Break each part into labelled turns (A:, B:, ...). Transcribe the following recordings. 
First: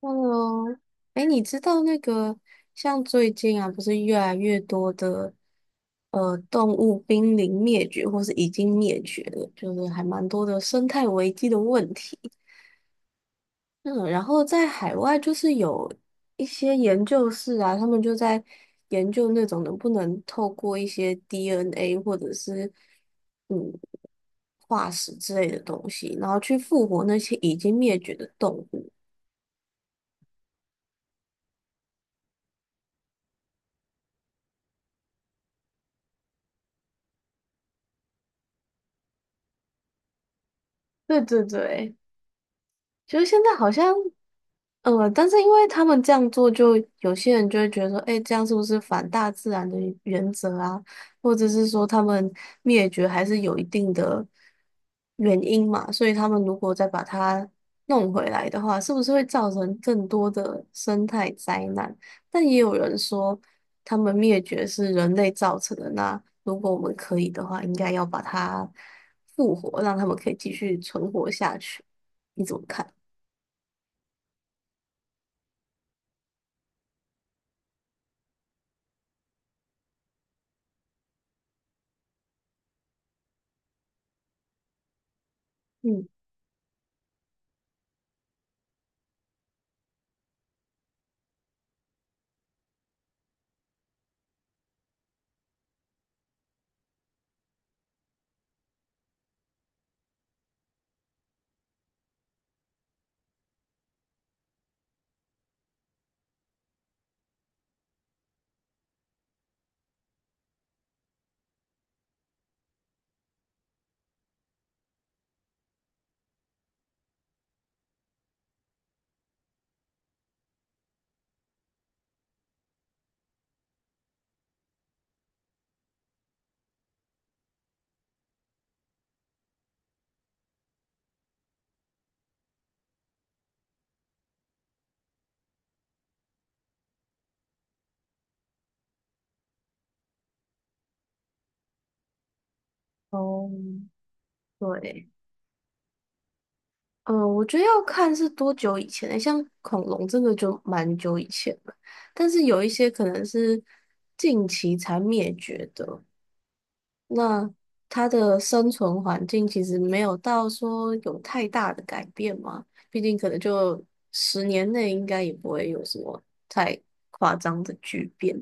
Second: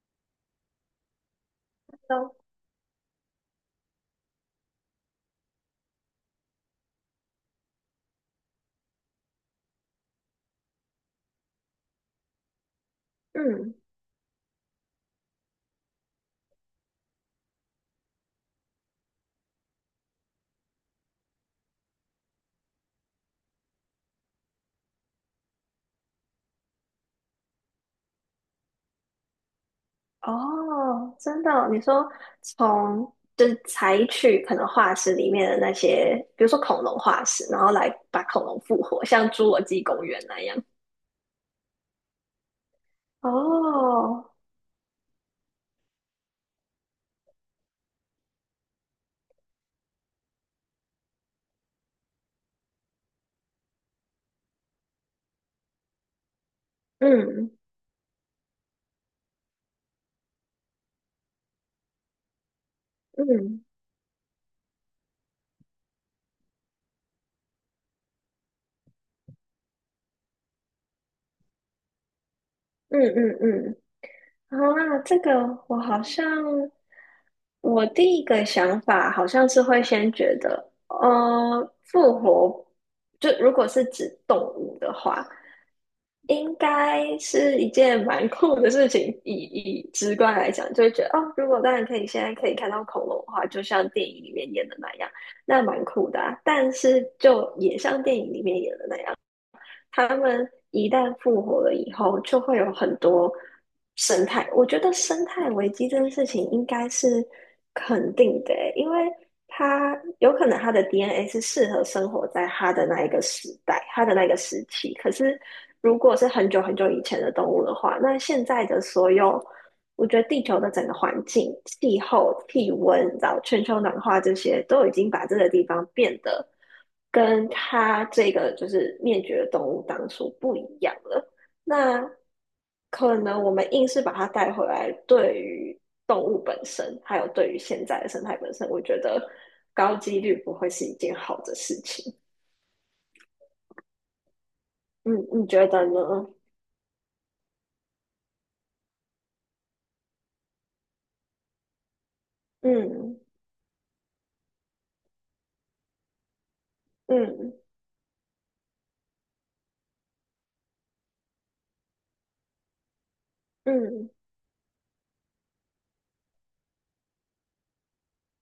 A: Hello，哎，你知道那
B: 都
A: 个像最近啊，不是越来越多的动物濒临灭绝，或是已经灭绝了，就是还蛮多的生态危机的问题。
B: 嗯，
A: 嗯，然后在海外就是有一些研究室啊，他们就在研究那种能不能透过一些 DNA 或者是嗯化石之类的东西，然后去复活那些已经灭绝的动物。
B: 哦，真的哦你说从就是采取可能化石里面的那些，比如说恐龙化石，然后来把恐龙复活，像侏罗纪公园那样。
A: 对对对，就是现在好像，
B: 哦，
A: 但是因为他们这样做，就有些人就会觉得说，哎，这样是不是反大自然的原则啊？或者是说他们灭绝还是有一定的原因嘛？所以他们如果再把它
B: 嗯
A: 弄回来的话，是不是会造成更多的生态灾难？但也有人说，
B: 嗯
A: 他们灭绝是人类造成的。那如果我们可以的话，应该要把它复活，让他们可以继续存活下去。你怎么看？
B: 嗯嗯嗯，啊，这个我好像我第一个想法好像是会先觉得，复活，就如果是指动物的话。
A: 嗯，
B: 应该是一件蛮酷的事情，以直观来讲，就会觉得哦，如果当然可以，现在可以看到恐龙的话，就像电影里面演的那样，那蛮酷的啊，但是就也像电影里面演的那样。他们一旦复活了以后，就会有很多生态。我觉得生态危机这件事情应该是肯定的欸，因为它有可能它的 DNA 是适合生活在它的那一个时代，它的那个时期。可是如果是很久很久以前的动物的话，那现在的所有，我觉得地球的整个环境、气候、气温，然后全球暖化这些，都已经把这个地方变得跟它这个就是灭绝的动物当初不一样了。那可能我们硬是把它带回来，对于动物本身，还有对于现在的生态本身，我觉得高几率不会是一件好的事情。
A: 哦，对，
B: 嗯，你觉得呢？
A: 嗯，我觉得要看是多久以前的，像恐龙这个就蛮久以前了，但是有一些可
B: 嗯
A: 能是近期才灭绝的，那
B: 嗯
A: 它的生存环境其实没有到说有太大的改变嘛，毕竟可能就
B: 嗯
A: 十年内应该也不会有什么太夸张的巨变。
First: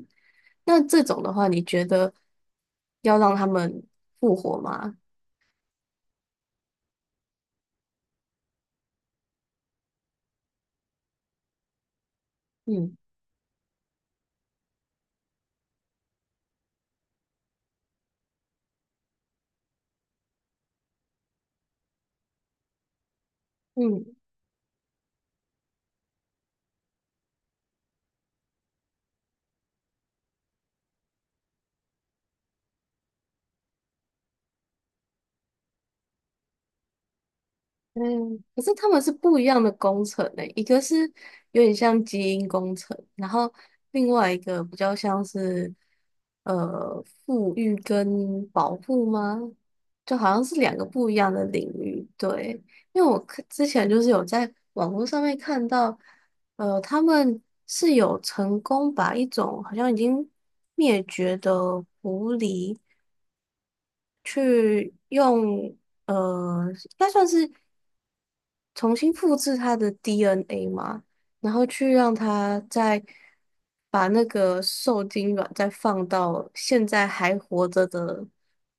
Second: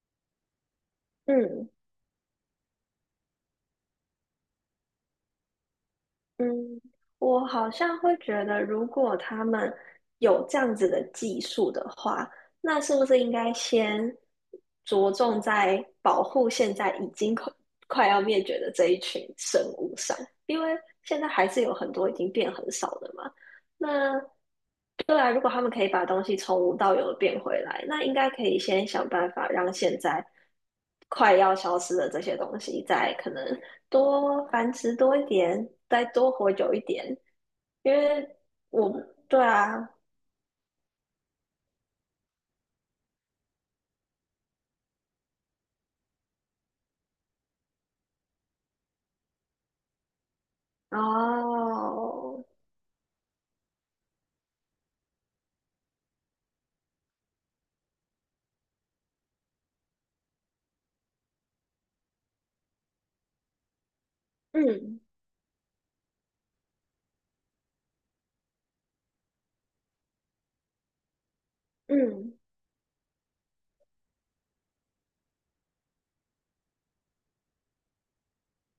A: 那这种的话，你
B: 嗯。
A: 觉得要让他们复活吗？
B: 嗯，我好像会觉得，如果他们有这样子的技术的话，那是
A: 嗯
B: 不是应该先着重在保护现在已经快要灭绝的这一群生物上？因为现在还是有很多已经变很少的嘛。那
A: 嗯。
B: 对啊，如果他们可以把东西从无到有的变回来，那应该可以先想办法让现在快要消失的这些东西，再可能多繁殖多一点，再多活久一点。因为
A: 嗯，可是他
B: 我
A: 们是不
B: 对
A: 一样的
B: 啊，
A: 工程呢、一个是有点像基因工程，然后另外一个比较像是富裕跟保护吗？就好像是两个不一样的领域。
B: 哦，
A: 对，因为我看之前就是有在网络上面看到，他们是有成功把一种好像已经灭绝的狐狸去
B: 嗯
A: 用。应该算是重新复制它的 DNA 嘛，然后去让
B: 嗯，
A: 它再把那个受精卵再放到现在还活着的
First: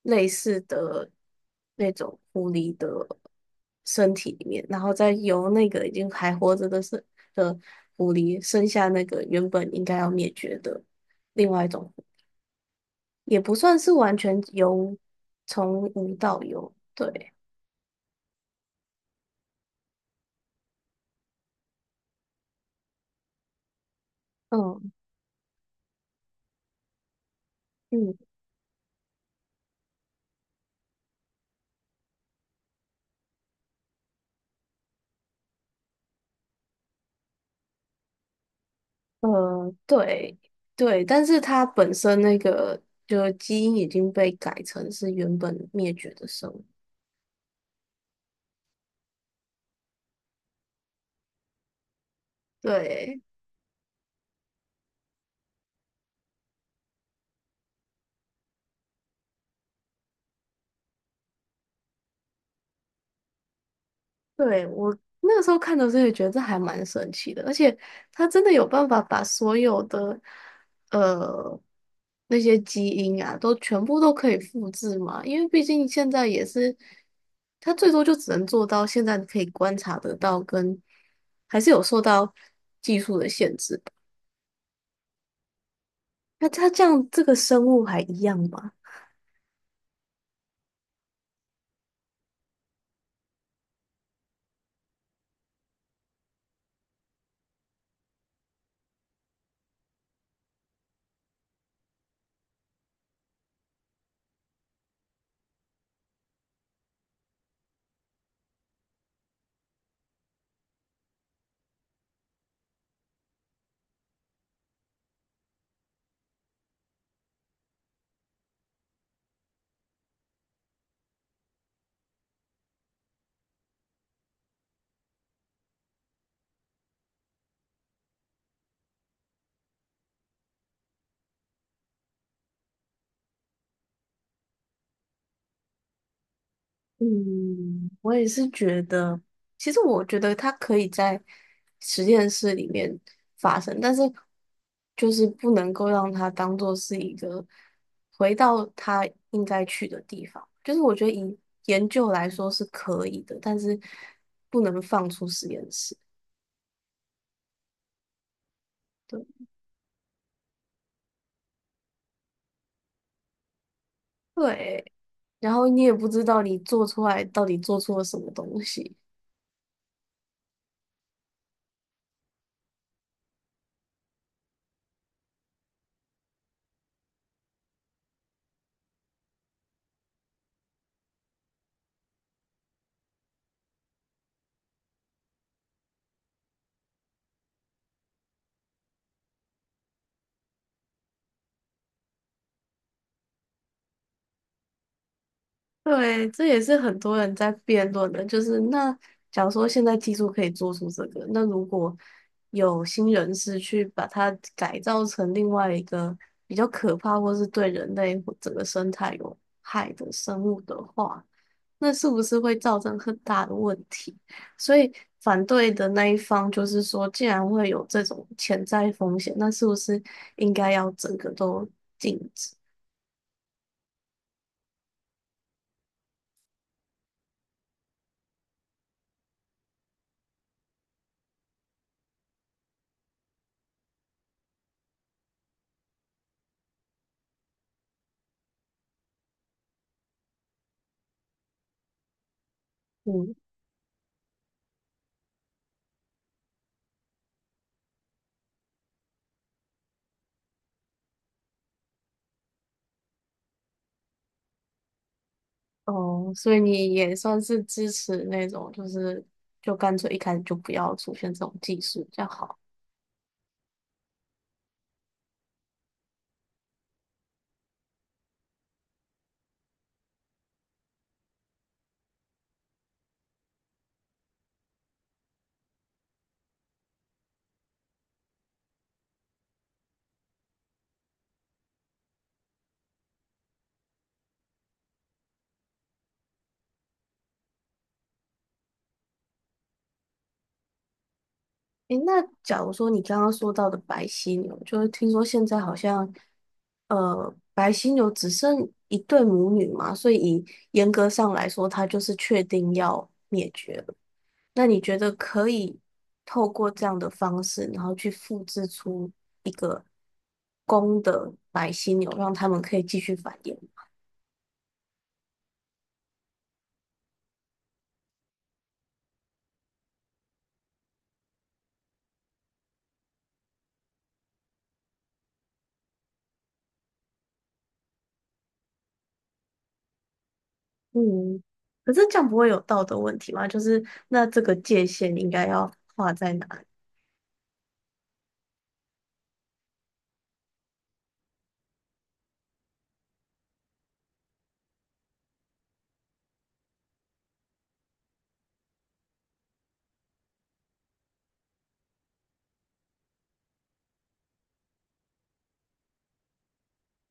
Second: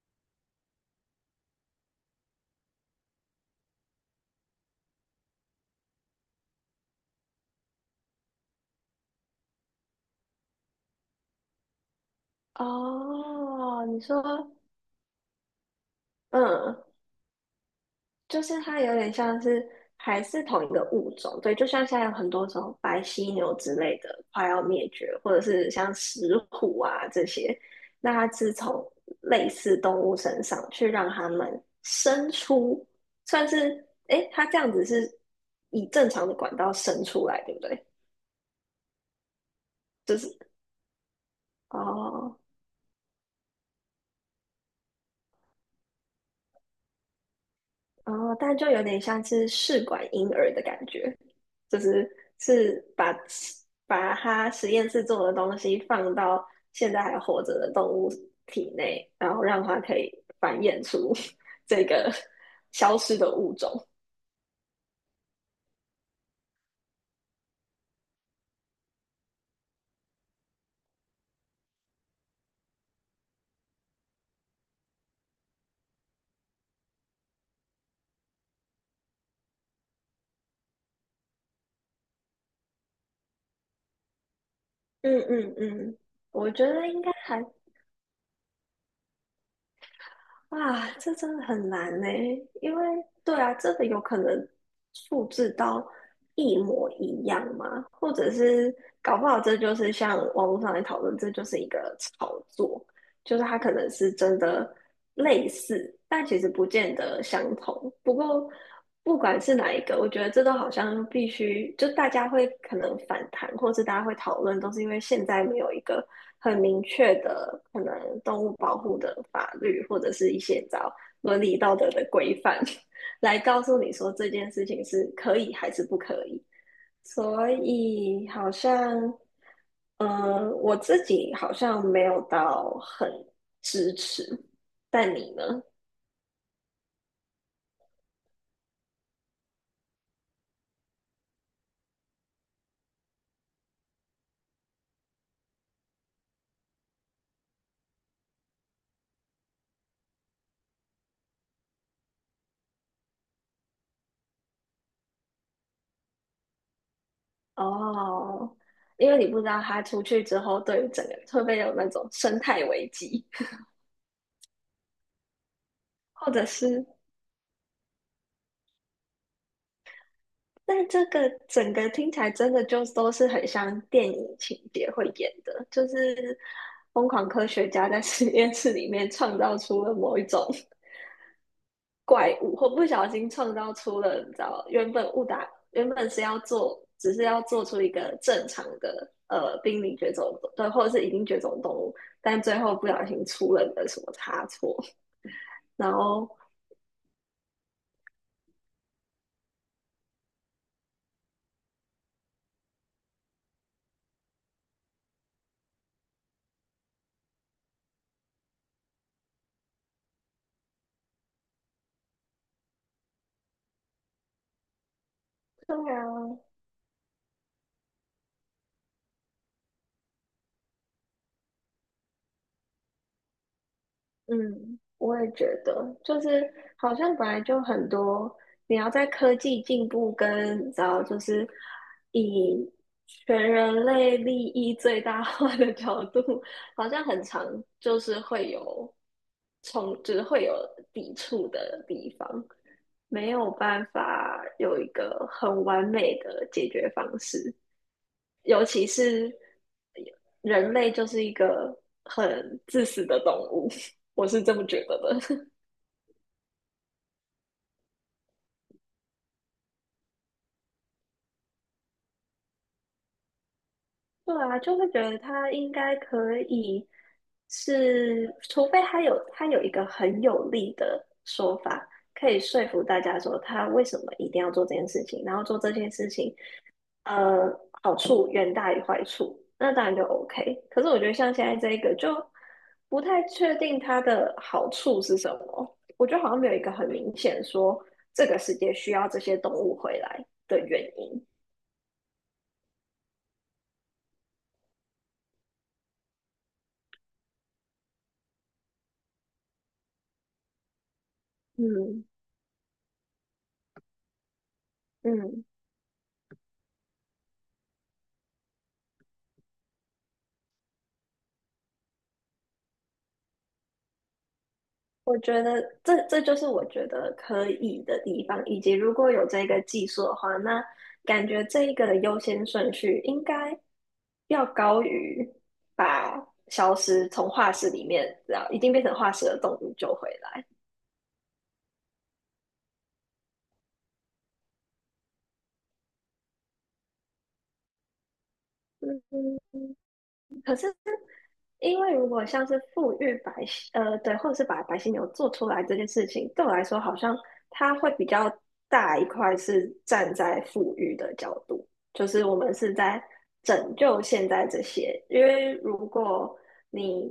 A: 类似的那种狐狸的身体里面，然后再由那个已经还活着的是的狐狸生下那个原本应该要灭绝的另外一种狐狸也不算
B: 哦，
A: 是
B: 你
A: 完
B: 说，
A: 全由从无到有，
B: 嗯，
A: 对，
B: 就是它有点像是还是同一个物种，对，就像现在有很多种白犀牛之类的快要灭
A: 嗯
B: 绝，或者是像石虎啊这些，那
A: 嗯。
B: 它是从类似动物身上去让它们生出，算是，诶，它这样子是以正常的管道生出来，对不对？就
A: 对
B: 是
A: 对，但是它本身那
B: 哦
A: 个就基因已经被改成是原本灭绝的生物。
B: 哦，但就有点像是试管婴儿的感觉。就是是把
A: 对，
B: 把它实验室做的东西放到现在还活着的动物体内，然后让它可以繁衍出 这个消失的物种。
A: 对，我那时候看的时候也觉得这还蛮神奇的，而且它真的有办法把所有的呃那些基因啊，都全部都可以复制嘛？因为毕竟现在也是，它最多就只能做到现在可以观察得到跟，还是有受到，
B: 嗯嗯嗯，
A: 那
B: 我觉
A: 它这
B: 得应
A: 样
B: 该
A: 这个
B: 还，
A: 生物还一样吗？
B: 啊，这真的很难呢，因为对啊，这个有可能复制到一模一样嘛，或者是搞不好这就是像网络上来讨论，这就是一个炒作，就是它可能是真的类似，但其实不见得相同。不过不管是哪一个，我觉得这都好像必须，就大家会可能反弹，或是大家会讨论，都是因为现在没有一个很明确的可能动物保护的法律，或者是一些找伦理道德的规范，来告诉你说这件事情是可以还是不可以。所以好像，嗯，我自己好像没有到很支持，但你呢？
A: 嗯，我也是觉得，其实我觉得它可以在实验室里面发生，但是就是不能够让它当做是一个回到它应该去的地方。就是我觉得以研究来说是可以的，但是不能放出实验室。
B: 哦，因为
A: 对，
B: 你不知道他出去之后，对于整个会不会有那种生态危机，
A: 对，然后你也不 知
B: 或
A: 道
B: 者
A: 你
B: 是，
A: 做出来到底做错了什么东西。
B: 但这个整个听起来真的就都是很像电影情节会演的，就是疯狂科学家在实验室里面创造出了某一种。怪物，或不小心创造出了，你知道，原本误打原本是要做，只是要做出一个正常的濒临绝种，对，或者是已经绝种动物，但最后不小心出了个什么差错，然
A: 对，
B: 后
A: 这也是很多人在辩论的，就是那假如说现在技术可以做出这个，那如果有新人士去把它改造成另外一个比较可怕或是对人类或整个生态有害的生物的话，那是不是会造成很大的问题？所以反对
B: 对
A: 的
B: 啊，
A: 那一方就是说，既然会有这种潜在风险，那是不是应该要整个都禁止？
B: 嗯，我也觉得，就是好像本来就很多，你要在科技进步跟你知道，就是以全人类利益最大化的角度，好像很常就是会有冲，就是会有抵触的地方，没
A: 嗯。
B: 有办法有一个很完美的解决方式。尤其是人类就是一个很自私的动物，我是这么觉得的。
A: 哦，所以你也算是支持那种，就是就干脆一开始就不要出现这种技术比较好。
B: 对啊，就会觉得他应该可以是，除非他有一个很有力的说法，可以说服大家说他为什么一定要做这件事情，然后做这件事情呃，好处远大于坏处，那当然就 OK。可是我觉得像现在这一个，就不太确定它的好处是什么。我觉得好像没有一个很明显说这个世界需要这些动物回来的原因。
A: 诶，那假如说你刚刚说到的白犀牛，就是听说现在好像，白犀牛只剩一对母女嘛，所以以严格上来说，它就
B: 嗯
A: 是确定要灭绝了。那你觉得
B: 嗯。
A: 可以透过这样的方式，然后去复制出一个公的白犀牛，让它们可以继续繁衍？
B: 我觉得这就是我觉得可以的地方，以及如果有这个技术的话，那感觉这一个的优先顺序应该要高于把消失从化石里面，然后一定变成化石的动物救回来。
A: 嗯，可是这样不会有道德问题吗？就是那这个界限应该要画在哪里？
B: 因为如果像是富裕白犀，对，或者是把白犀牛做出来这件事情，对我来说好像它会比较大一块是站在富裕的角度，就是我们是在拯救现在这些，因为如果你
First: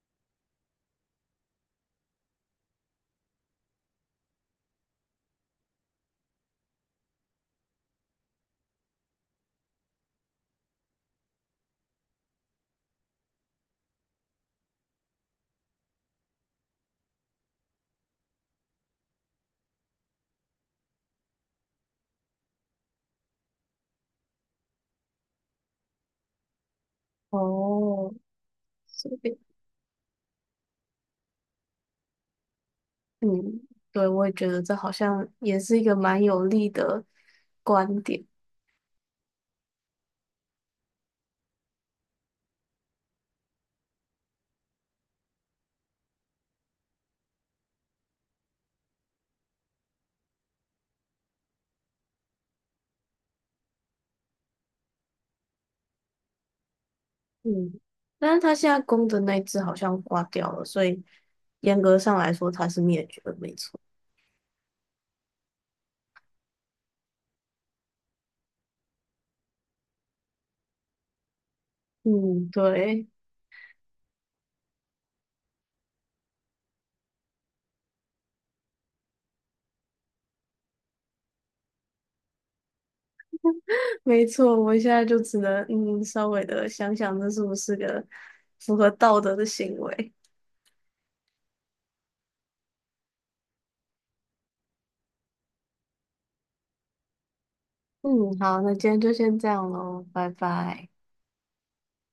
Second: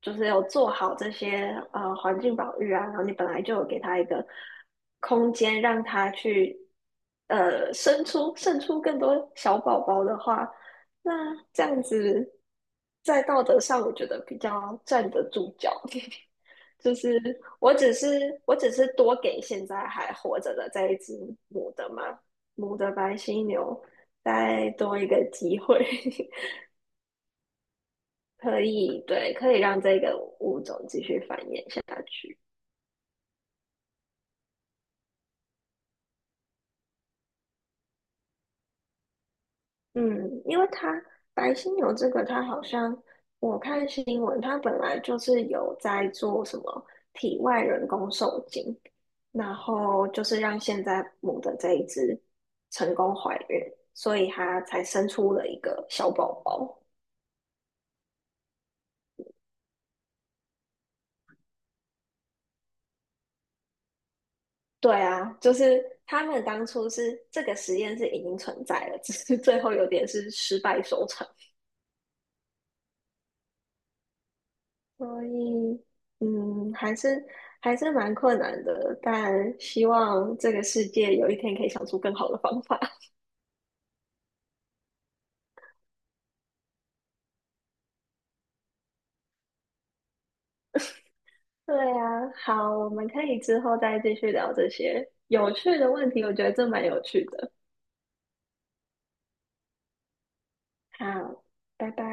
B: 就是有做好这些环境保育啊，然后你本来就有给它一个空间让它去生出更多小宝宝的话。那这样子，在道德上，我觉得比较站得住脚。就是我只是多给现在还活着的这一只母的嘛，母的白犀牛再多一个机会，
A: 哦，
B: 可以
A: 所
B: 对，
A: 以
B: 可以让这个物种继续繁衍下去。
A: 嗯，对，我也觉得这好像也是一个蛮有力的观点。
B: 嗯，因为它白犀牛这个，它好像我看新闻，它本来就是有在做什么体外人工受精，然后就是让现在母的这一只成功怀孕，所以它才生出了一个小宝宝。
A: 嗯，但是他现在公的那只好像挂掉了，所以严格上来说它是灭绝的，没错。
B: 对啊，就是他们当初是这个实验是已经存在了，只是最后有点是失败收场。
A: 嗯，对，
B: 所以，嗯，还是蛮困难的，但希望这个世界有一天可以想出更好的方法。
A: 没错，我现在就只能稍微的想想这是不是个符合道德的行为。
B: 对啊，好，我们可以之后再继续聊这些有趣的问题，我觉得这蛮有趣的。
A: 嗯，好，那今天就先这样喽，拜拜。
B: 好，拜拜。